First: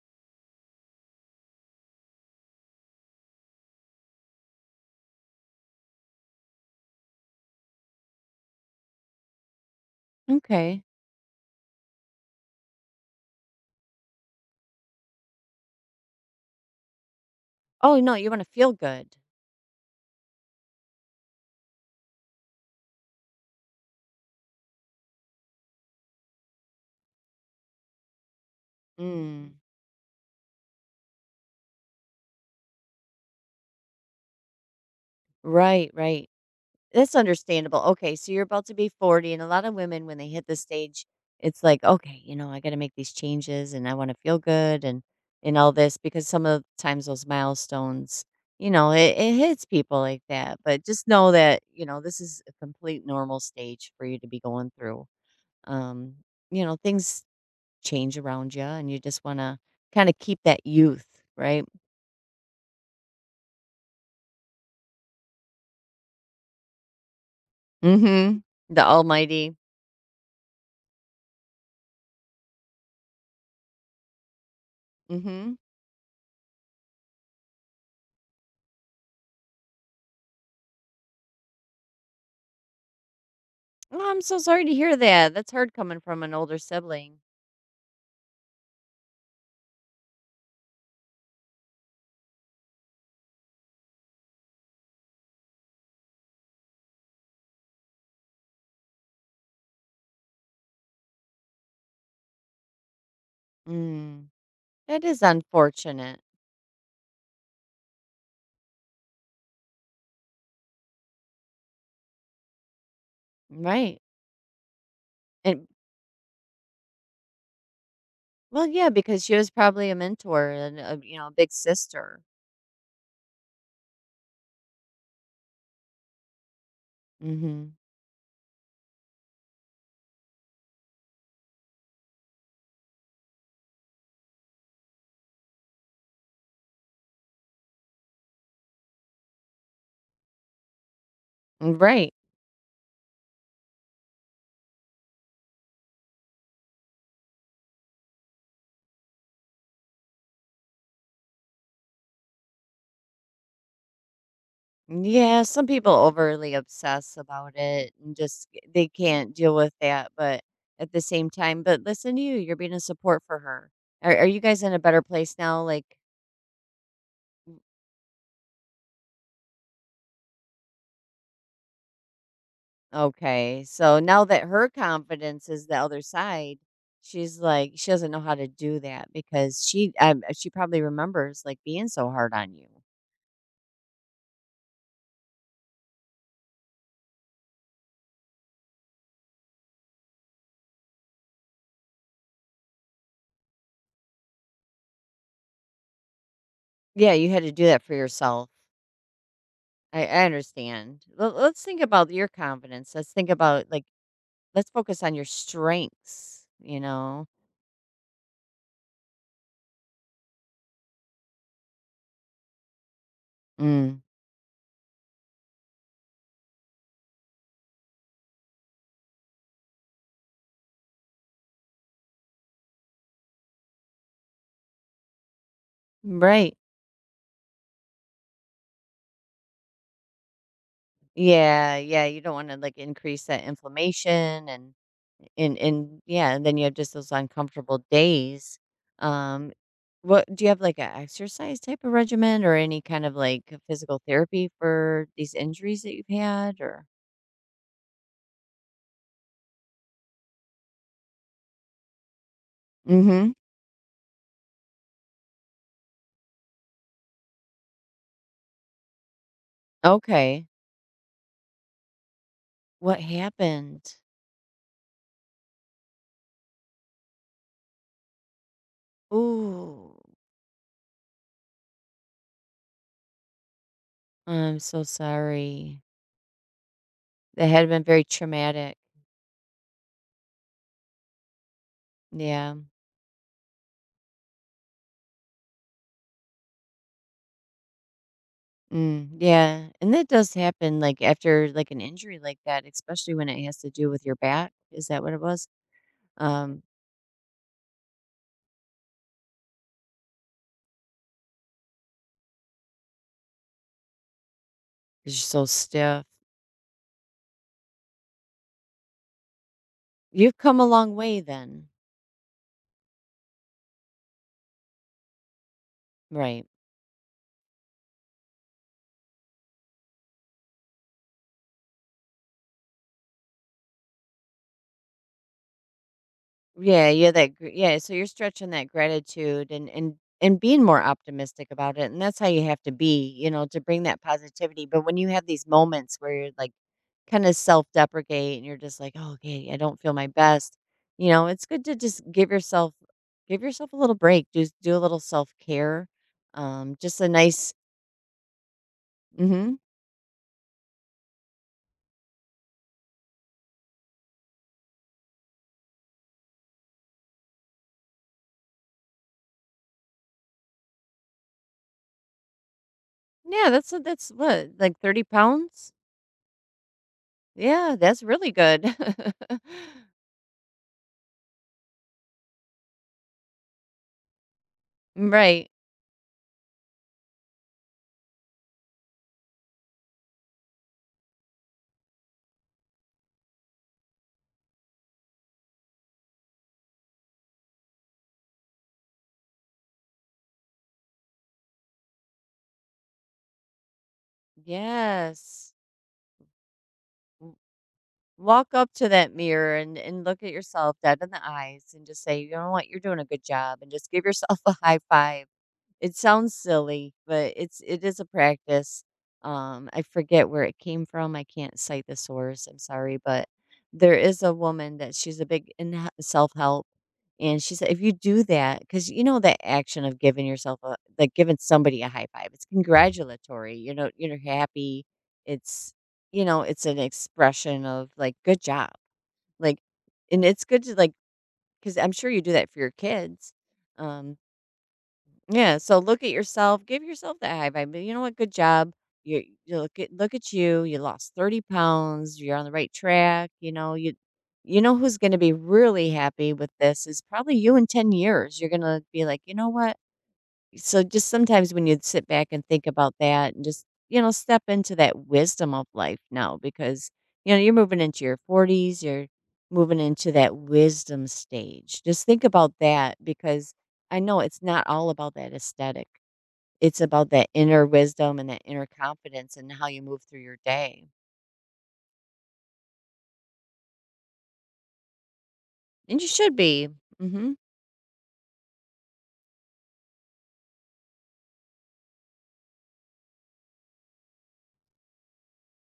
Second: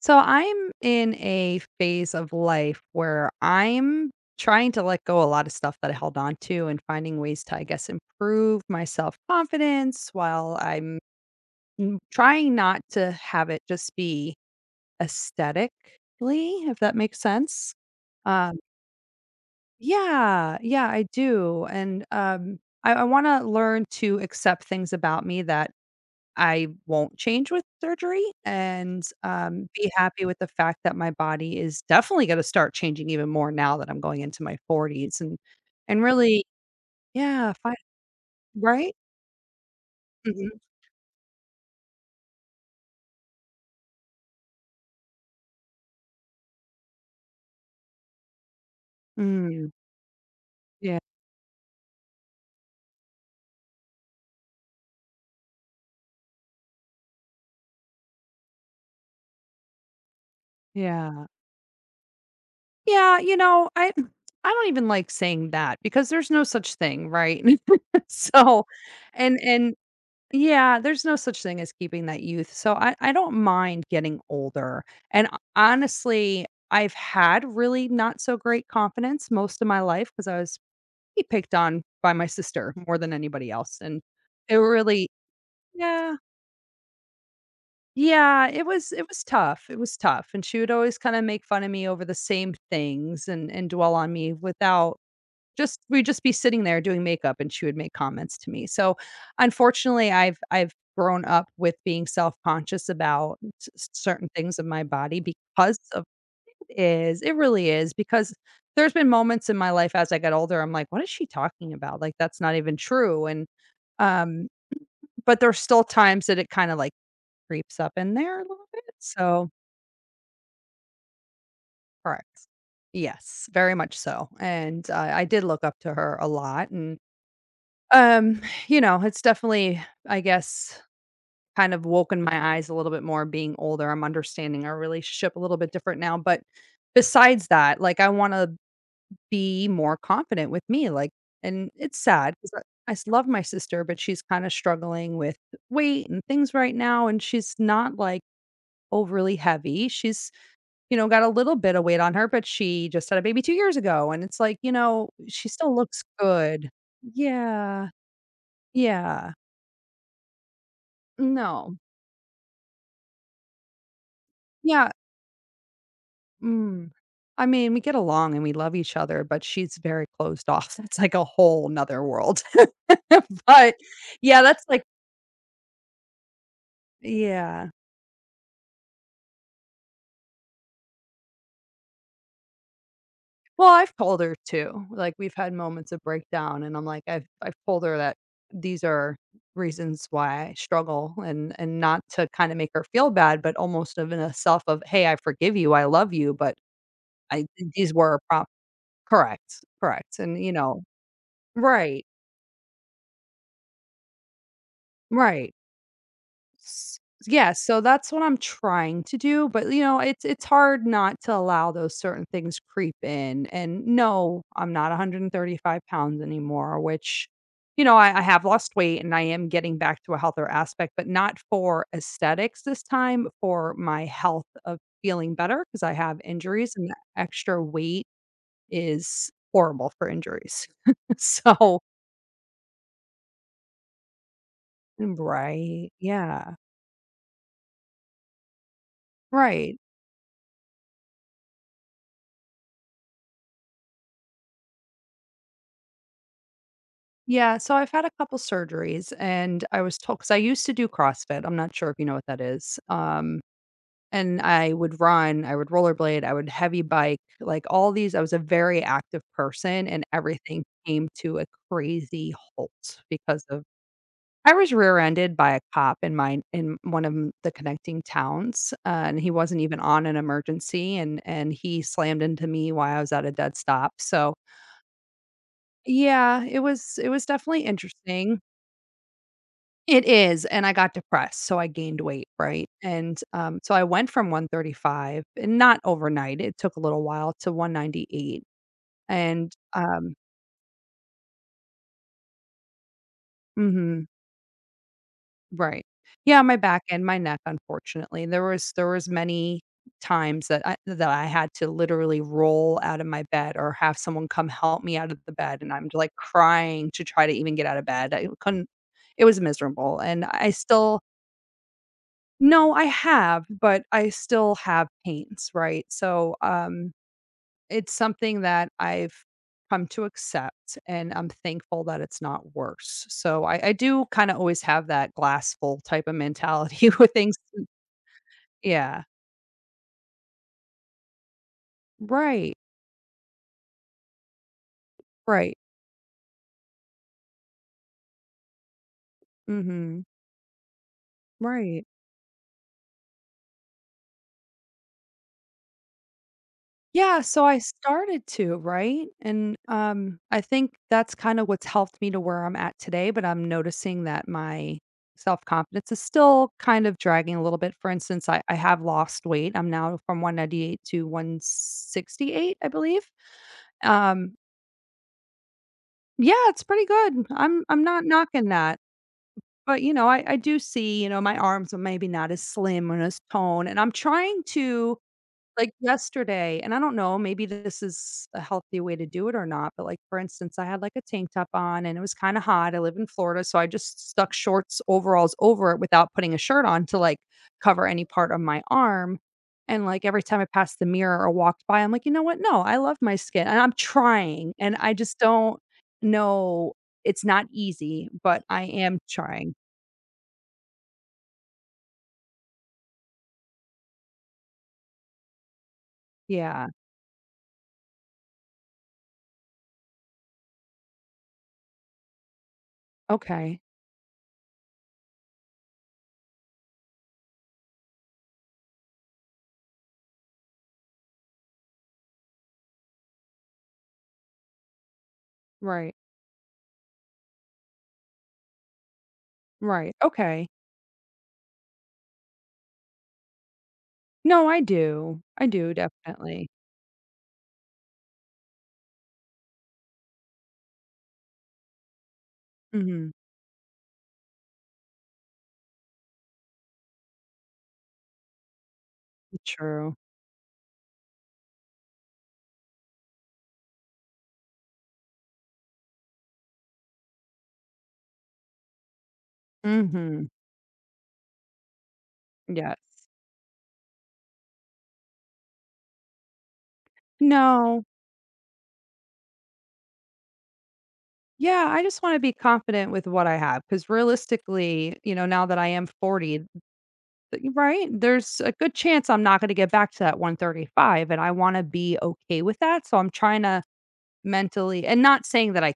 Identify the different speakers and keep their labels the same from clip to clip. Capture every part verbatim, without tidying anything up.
Speaker 1: So I'm in a phase of life where I'm trying to let go a lot of stuff that I held on to and finding ways to, I guess, improve my self confidence while
Speaker 2: Okay.
Speaker 1: I'm mm, trying not to have it just be aesthetically, if that makes sense.
Speaker 2: Oh, no, you wanna
Speaker 1: Um,
Speaker 2: feel good.
Speaker 1: yeah, yeah, I do. And um, I, I want to learn to accept things about me that I won't change with surgery and,
Speaker 2: Mm,
Speaker 1: um, be happy with the fact that my body is definitely gonna start changing even more now that I'm going into my forties and
Speaker 2: right,
Speaker 1: and
Speaker 2: right.
Speaker 1: really
Speaker 2: That's
Speaker 1: yeah, fi
Speaker 2: understandable. Okay, so you're about to be
Speaker 1: right?
Speaker 2: forty, and a lot of women, when they hit
Speaker 1: Mhm.
Speaker 2: this stage, it's like, "Okay, you know, I gotta make these changes, and I wanna feel good," and and all this, because some of the times those milestones, you know, it it hits
Speaker 1: Mm.
Speaker 2: people like that, but
Speaker 1: Yeah,
Speaker 2: just know that, you know, this is a complete normal stage for you to be going through. Um, you know, things change around you, and you just wanna kinda keep that youth,
Speaker 1: yeah.
Speaker 2: right?
Speaker 1: Yeah, you know, I I don't even like saying that because there's no such thing, right?
Speaker 2: Mhm.
Speaker 1: So
Speaker 2: The
Speaker 1: and
Speaker 2: almighty.
Speaker 1: and yeah, there's no such thing as keeping that youth. So I, I don't mind getting older. And ho-
Speaker 2: Mhm.
Speaker 1: honestly, I've had really not so great confidence most of my life because I was pretty picked on by my sister more than anybody else. And
Speaker 2: Oh, I'm so
Speaker 1: it
Speaker 2: sorry to hear
Speaker 1: really,
Speaker 2: that. That's hard coming
Speaker 1: yeah,
Speaker 2: from an older sibling.
Speaker 1: yeah, it was it was tough. It was tough. And she would always kind of make fun of me over the same things and and dwell on me without just we'd just be sitting there doing makeup and she would make comments to me. So, unfortunately, I've I've grown up with being self-conscious about s certain
Speaker 2: Mm.
Speaker 1: things of my
Speaker 2: That
Speaker 1: body
Speaker 2: is
Speaker 1: because of
Speaker 2: unfortunate.
Speaker 1: is it really is because there's been moments in my life as I got older, I'm like, "What is she talking about? Like, that's not even true." And,
Speaker 2: Right.
Speaker 1: um, but there's
Speaker 2: And,
Speaker 1: still times that it kinda, like, creeps up in there a
Speaker 2: well,
Speaker 1: little bit.
Speaker 2: yeah, because she
Speaker 1: So
Speaker 2: was probably a mentor and a, you know, a big sister.
Speaker 1: correct. Yes, very much so. And, uh, I did look up to her a lot, and
Speaker 2: Mhm.
Speaker 1: Um, you know, it's definitely, I guess, kind of woken my eyes a little bit more being older. I'm understanding our relationship a little bit different now, but besides that, like, I wanna be more confident with me, like and it's
Speaker 2: Right.
Speaker 1: sad 'cause I I s love my sister, but she's kinda struggling with weight and things right now, and she's not, like, overly heavy. She's, you know, got a little bit of weight on her, but she just had a baby two years ago, and it's like, you know,
Speaker 2: Yeah,
Speaker 1: she
Speaker 2: some
Speaker 1: still
Speaker 2: people
Speaker 1: looks
Speaker 2: overly
Speaker 1: good.
Speaker 2: obsess about
Speaker 1: Yeah.
Speaker 2: it and just eh, they
Speaker 1: Yeah.
Speaker 2: can't deal with that, but at the same time,
Speaker 1: No.
Speaker 2: but listen to you, you're being a support for her. Are, are you guys in a
Speaker 1: Yeah,
Speaker 2: better place now? Like,
Speaker 1: mm. I mean, we get along and we love each other, but she's very closed off. That's like a whole whole 'nother world.
Speaker 2: okay,
Speaker 1: But,
Speaker 2: so now
Speaker 1: yeah,
Speaker 2: that
Speaker 1: that's
Speaker 2: her
Speaker 1: like
Speaker 2: confidence is the other side, she's
Speaker 1: yeah.
Speaker 2: like she doesn't know how to do that because she um, she probably remembers like being so hard on you.
Speaker 1: Well, I've told her too. Like, we've had moments of breakdown, and I'm like, I've I've told her that these are reasons why I struggle and and not to kinda make her feel bad, but almost of in a self of, "Hey, I forgive you, I love you, but
Speaker 2: Yeah, you had
Speaker 1: I
Speaker 2: to do that
Speaker 1: these
Speaker 2: for
Speaker 1: were a
Speaker 2: yourself.
Speaker 1: correct,
Speaker 2: I,
Speaker 1: correct,
Speaker 2: I
Speaker 1: and, you know
Speaker 2: understand. Let, let's think
Speaker 1: right,
Speaker 2: about your confidence. Let's think about like let's focus on your
Speaker 1: right.
Speaker 2: strengths. You
Speaker 1: S
Speaker 2: know,
Speaker 1: yeah, so that's what I'm trying to do, but, you know, it's it's hard not to allow those certain things creep in, and
Speaker 2: mm,
Speaker 1: no, I'm not one hundred thirty-five pounds anymore, which, you know, I I have lost weight and I am getting back to a healthier aspect, but not for aesthetics this time, for my health of feeling better because I have
Speaker 2: right?
Speaker 1: injuries and that extra weight is horrible for injuries.
Speaker 2: Yeah,
Speaker 1: So
Speaker 2: yeah. You don't want to like increase that inflammation. And And
Speaker 1: right,
Speaker 2: and yeah, and
Speaker 1: yeah,
Speaker 2: then you have just those uncomfortable days. Um,
Speaker 1: right.
Speaker 2: what do you have like an exercise type of regimen or any kind of like physical therapy for these injuries that you've had or?
Speaker 1: Yeah, so I've had a couple surgeries and I was told because I used to do CrossFit. I'm not sure if you know what that is.
Speaker 2: Mm-hmm.
Speaker 1: Um, and I would run, I would rollerblade, I would heavy bike, like all these. I was a very active person and
Speaker 2: Okay.
Speaker 1: everything came to a crazy
Speaker 2: What
Speaker 1: halt because of
Speaker 2: happened?
Speaker 1: I was rear-ended by a cop in my in one of m- the connecting towns, uh, and he wasn't even
Speaker 2: Ooh,
Speaker 1: on an emergency, and and he slammed into me while I was at a dead stop. So
Speaker 2: I'm so sorry.
Speaker 1: yeah, it was it was
Speaker 2: That
Speaker 1: definitely
Speaker 2: had been very
Speaker 1: interesting.
Speaker 2: traumatic.
Speaker 1: It is, and I got depressed, so I gained weight,
Speaker 2: Yeah.
Speaker 1: right? And, um, so I went from one hundred thirty-five and not overnight, it took a little while to one hundred ninety-eight
Speaker 2: Mm,
Speaker 1: and,
Speaker 2: yeah. And that
Speaker 1: um
Speaker 2: does happen like after like an injury like that, especially when it has to do
Speaker 1: mhm,
Speaker 2: with your back. Is that what it was?
Speaker 1: right. Yeah, my
Speaker 2: Um,
Speaker 1: back and my neck, unfortunately. There was there was many times that I that I had to literally roll out of my bed or have someone come help me out
Speaker 2: 'Cause
Speaker 1: of the
Speaker 2: you're so
Speaker 1: bed, and I'm,
Speaker 2: stiff.
Speaker 1: like, crying to try to even get out of bed. I couldn't it was miserable, and
Speaker 2: You've
Speaker 1: I
Speaker 2: come a long
Speaker 1: still
Speaker 2: way then.
Speaker 1: no, I have, but I still have pains, right? So,
Speaker 2: Right.
Speaker 1: um, it's something that I've come to accept, and I'm thankful that it's not worse. So, I I do kinda always have that glass full type of
Speaker 2: Yeah,
Speaker 1: mentality
Speaker 2: yeah,
Speaker 1: with
Speaker 2: that
Speaker 1: things.
Speaker 2: gr yeah, so you're stretching that
Speaker 1: Yeah.
Speaker 2: gratitude and and and being more optimistic about it, and that's how you
Speaker 1: Right,
Speaker 2: have to be, you know, to bring that positivity, but when you have these
Speaker 1: right.
Speaker 2: moments where you're, like, kinda self-deprecate and you're just like, "Oh, okay, I don't feel
Speaker 1: Mhm.
Speaker 2: my best," you know, it's good to
Speaker 1: Right.
Speaker 2: just give yourself give yourself a little break, do do a little self-care, um, just a
Speaker 1: Yeah, so
Speaker 2: nice.
Speaker 1: I started to, right? And
Speaker 2: Mhm.
Speaker 1: um I think that's kind of what's helped me to where I'm at today, but I'm noticing that my self-confidence is still kind of dragging a little bit. For instance, I, I have lost weight. I'm now from one hundred ninety-eight to one hundred sixty-eight, I believe.
Speaker 2: Yeah, that's that's
Speaker 1: Um
Speaker 2: what, like, thirty pounds?
Speaker 1: yeah, it's pretty good. I'm
Speaker 2: Yeah,
Speaker 1: I'm
Speaker 2: that's
Speaker 1: not
Speaker 2: really
Speaker 1: knocking
Speaker 2: good.
Speaker 1: that. But you know, I, I do see, you know, my arms are maybe not as slim and as toned. And I'm trying to
Speaker 2: Right.
Speaker 1: like yesterday, and I don't know, maybe this is a healthy way to do it or not, but like for instance, I had like a tank top on and it was kind of hot. I live in Florida, so I just stuck shorts, overalls over it without putting a shirt on to like cover any part of my arm. And like every time I passed the mirror or walked by, I'm like, you know what? No, I love my skin and I'm trying. And I just
Speaker 2: Yes.
Speaker 1: don't know. It's
Speaker 2: W-
Speaker 1: not easy, but
Speaker 2: Walk
Speaker 1: I
Speaker 2: up to
Speaker 1: am
Speaker 2: that
Speaker 1: trying.
Speaker 2: mirror and, and look at yourself dead in the eyes and just say, you know what, you're doing a good job and just give yourself a high five. It sounds
Speaker 1: Yeah.
Speaker 2: silly, but it's it is a practice. Um, I forget where it came from. I can't cite the source. I'm sorry, but
Speaker 1: Okay.
Speaker 2: there is a woman that she's a big in self help. And she said, if you do that, because you know that action of giving yourself a like giving somebody a high five, it's congratulatory. You know, you're happy. It's
Speaker 1: Right.
Speaker 2: you know, it's an expression of like good job. Like,
Speaker 1: Right.
Speaker 2: and it's
Speaker 1: Okay.
Speaker 2: good to like because I'm sure you do that for your kids. Um,
Speaker 1: No, I do. I
Speaker 2: yeah,
Speaker 1: do
Speaker 2: so look at
Speaker 1: definitely.
Speaker 2: yourself, give yourself that high five, but you know what, good job. You you look at look at you, you lost thirty pounds, you're on the right
Speaker 1: Mhm.
Speaker 2: track, you know, you you know who's gonna be really happy with this is probably you in ten years. You're gonna be like, you know what?
Speaker 1: True.
Speaker 2: So just sometimes when you'd sit back and think about that and just, you know, step into that wisdom of life now because, you know, you're moving into your forties, you're moving into
Speaker 1: Mhm.
Speaker 2: that wisdom stage. Just think about
Speaker 1: Yes.
Speaker 2: that because I know it's not all about that aesthetic. It's about that inner
Speaker 1: No.
Speaker 2: wisdom and that inner confidence and how you move through your day.
Speaker 1: Yeah, I just wanna be confident with what I have, because realistically, you know, now that I am
Speaker 2: And you should
Speaker 1: forty,
Speaker 2: be. Mhm.
Speaker 1: th right? There's a good chance I'm not gonna get back to that one thirty-five, and I wanna be okay with that, so I'm trying to mentally and not saying that I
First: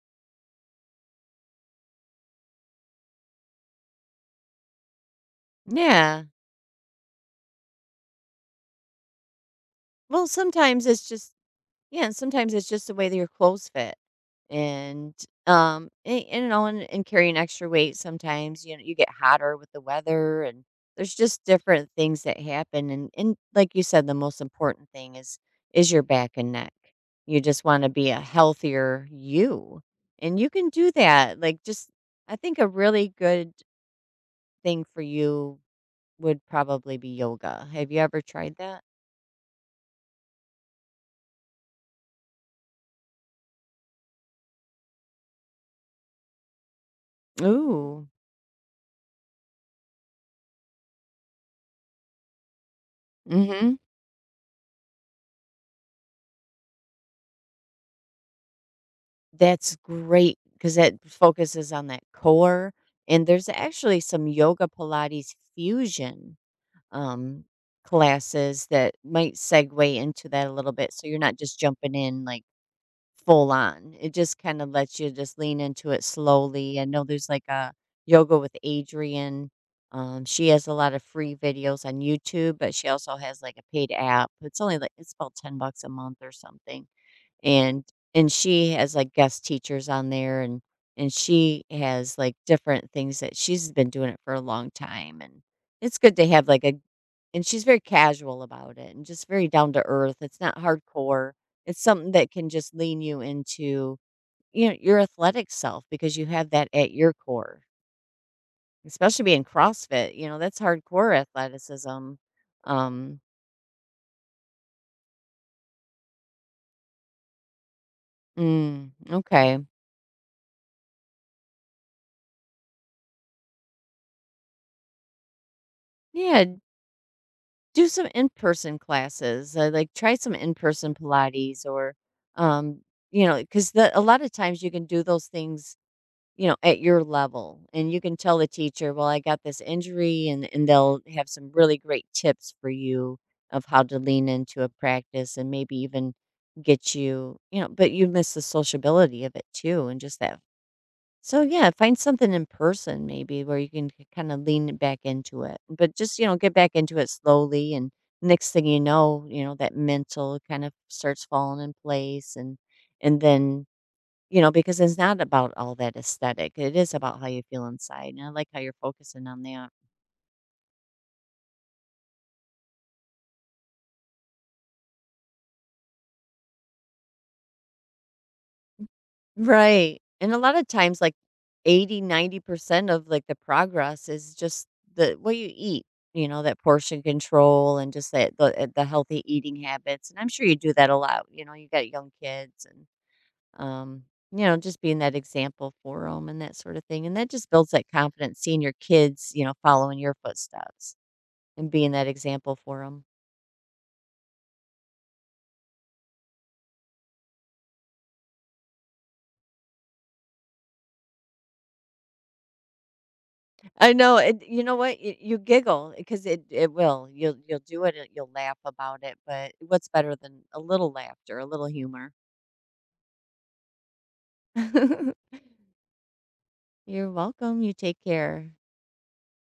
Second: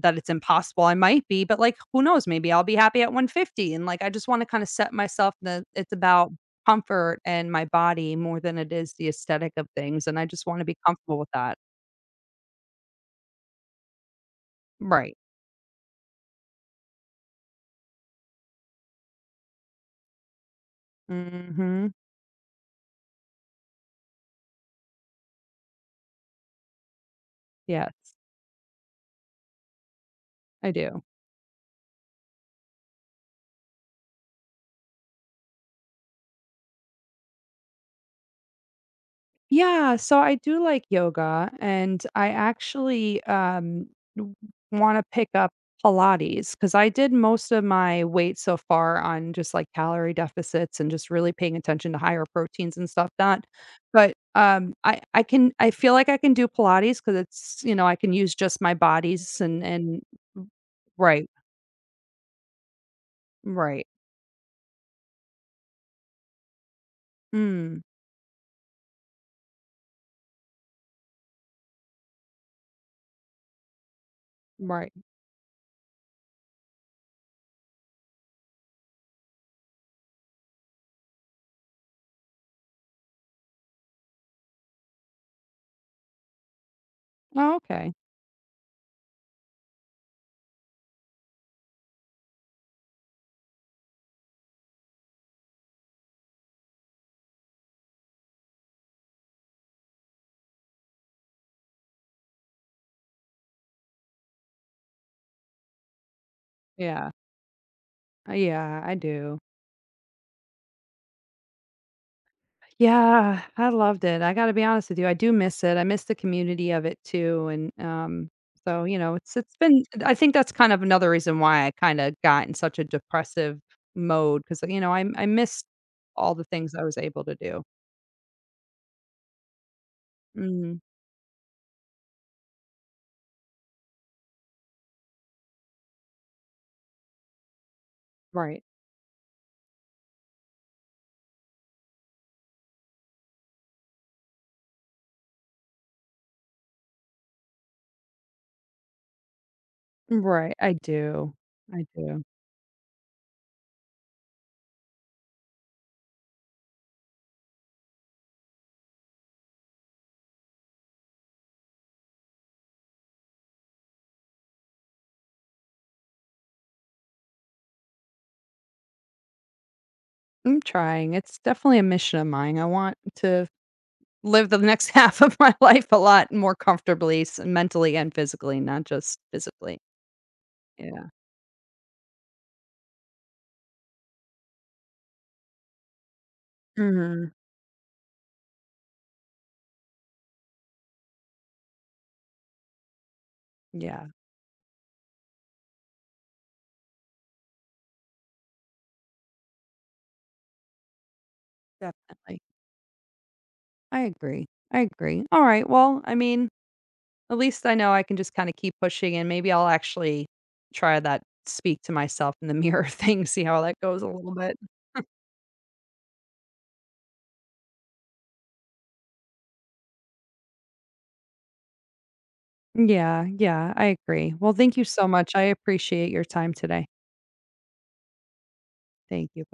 Speaker 1: that it's impossible, I might be, but, like, who knows? Maybe I'll be happy at one fifty, and, like, I just wanna kinda set myself that it's
Speaker 2: Yeah.
Speaker 1: about comfort and my body more than it is the aesthetic of things, and I
Speaker 2: Well,
Speaker 1: just wanna be
Speaker 2: sometimes it's
Speaker 1: comfortable with
Speaker 2: just
Speaker 1: that.
Speaker 2: Yeah, and sometimes it's just the way that your clothes fit. And
Speaker 1: Right.
Speaker 2: um and, and you know and, and carrying extra weight sometimes, you know, you get hotter with the weather, and there's just different
Speaker 1: Mhm.
Speaker 2: things that happen, and and like you said, the most important thing is is your back and neck. You just want to be
Speaker 1: Yes,
Speaker 2: a healthier you. And you can
Speaker 1: I
Speaker 2: do
Speaker 1: do.
Speaker 2: that. Like, just, I think a really good thing for you would probably be yoga. Have you ever tried that?
Speaker 1: Yeah, so I do like yoga, and I actually, um, wanna pick up Pilates because I did most of my
Speaker 2: Ooh.
Speaker 1: weight so far on just, like, calorie deficits and just really paying attention to higher proteins and stuff not
Speaker 2: Mhm.
Speaker 1: but, um, I I can I feel like I can do Pilates because it's you know, I can use just my bodies and
Speaker 2: That's
Speaker 1: and
Speaker 2: great because that
Speaker 1: right,
Speaker 2: focuses on that core, and there's
Speaker 1: right.
Speaker 2: actually some yoga Pilates fusion, um,
Speaker 1: Mm,
Speaker 2: classes that might segue into that a little bit, so you're not just jumping in, like, full on. It just kinda
Speaker 1: right.
Speaker 2: lets you just lean into it slowly. I know there's, like, a yoga with Adriene, um, she has a lot of free videos on YouTube, but she also has, like, a paid app. It's only, like, it's about ten bucks a month or something.
Speaker 1: Oh,
Speaker 2: and
Speaker 1: okay.
Speaker 2: and she has, like, guest teachers on there, and and she has, like, different things that she's been doing it for a long time, and it's good to have, like, a, and she's very casual about it and just very down to earth. It's not hardcore. It's something that can just lean you into, you know, your athletic self because you have that at
Speaker 1: Yeah.
Speaker 2: your core,
Speaker 1: Uh, yeah, I
Speaker 2: especially
Speaker 1: do.
Speaker 2: being CrossFit, you know, that's hardcore athleticism. Um,
Speaker 1: Yeah, I loved it. I gotta be honest with you, I do miss it. I miss the community of it too, and, um, so,
Speaker 2: mm,
Speaker 1: you know, it's it's
Speaker 2: okay.
Speaker 1: been I think that's kind of another reason why I kinda got in such a depressive mode because you know, I I missed all the
Speaker 2: Yeah.
Speaker 1: things I was able to do.
Speaker 2: Do some in-person classes, uh, like, try some
Speaker 1: Mm,
Speaker 2: in-person Pilates or, um, you know, because the a lot of times you can do those things, you know, at your level, and you can tell the
Speaker 1: right.
Speaker 2: teacher, "Well, I got this injury," and and they'll have some really great tips for you of how to lean into a practice and maybe even get you, you know, but you miss the sociability of it too and just that.
Speaker 1: Right, I do.
Speaker 2: So yeah,
Speaker 1: I
Speaker 2: find
Speaker 1: do.
Speaker 2: something in person maybe where you can kind of lean back into it. But just, you know, get back into it slowly, and next thing you know, you know, that mental kind of starts falling in place, and and then, you know, because it's not about all that aesthetic. It is about how you feel inside. And I like how you're focusing on that.
Speaker 1: I'm trying. It's definitely a mission of mine. I want to live the next half of my life a lot more comfortably s mentally and physically, not just physically.
Speaker 2: Right, and a lot of times,
Speaker 1: Yeah.
Speaker 2: like, eighty, ninety percent of, like, the progress is just the what you eat, you know, that portion
Speaker 1: Mhm.
Speaker 2: control, and just that the eh, the healthy eating habits, and I'm sure you do that a lot, you know, you got young kids and, um,
Speaker 1: Yeah.
Speaker 2: you know, just being that example for them and that sort of thing, and that just builds that confidence, seeing your kids, you know, following your footsteps and being that
Speaker 1: Definitely.
Speaker 2: example for them.
Speaker 1: I agree. I agree. All right. Well, I mean, at least I know I can just kind of keep pushing and maybe I'll actually try that speak to myself in the mirror thing, see how that
Speaker 2: I
Speaker 1: goes a
Speaker 2: know,
Speaker 1: little
Speaker 2: it.
Speaker 1: bit.
Speaker 2: You know what? You, you giggle because it it will. You'll you'll do it. And you'll laugh about it. But what's better than a little laughter, a little humor?
Speaker 1: Yeah. Yeah. I agree. Well, thank you so much. I appreciate your time today.
Speaker 2: You're welcome. You take care.
Speaker 1: Thank you.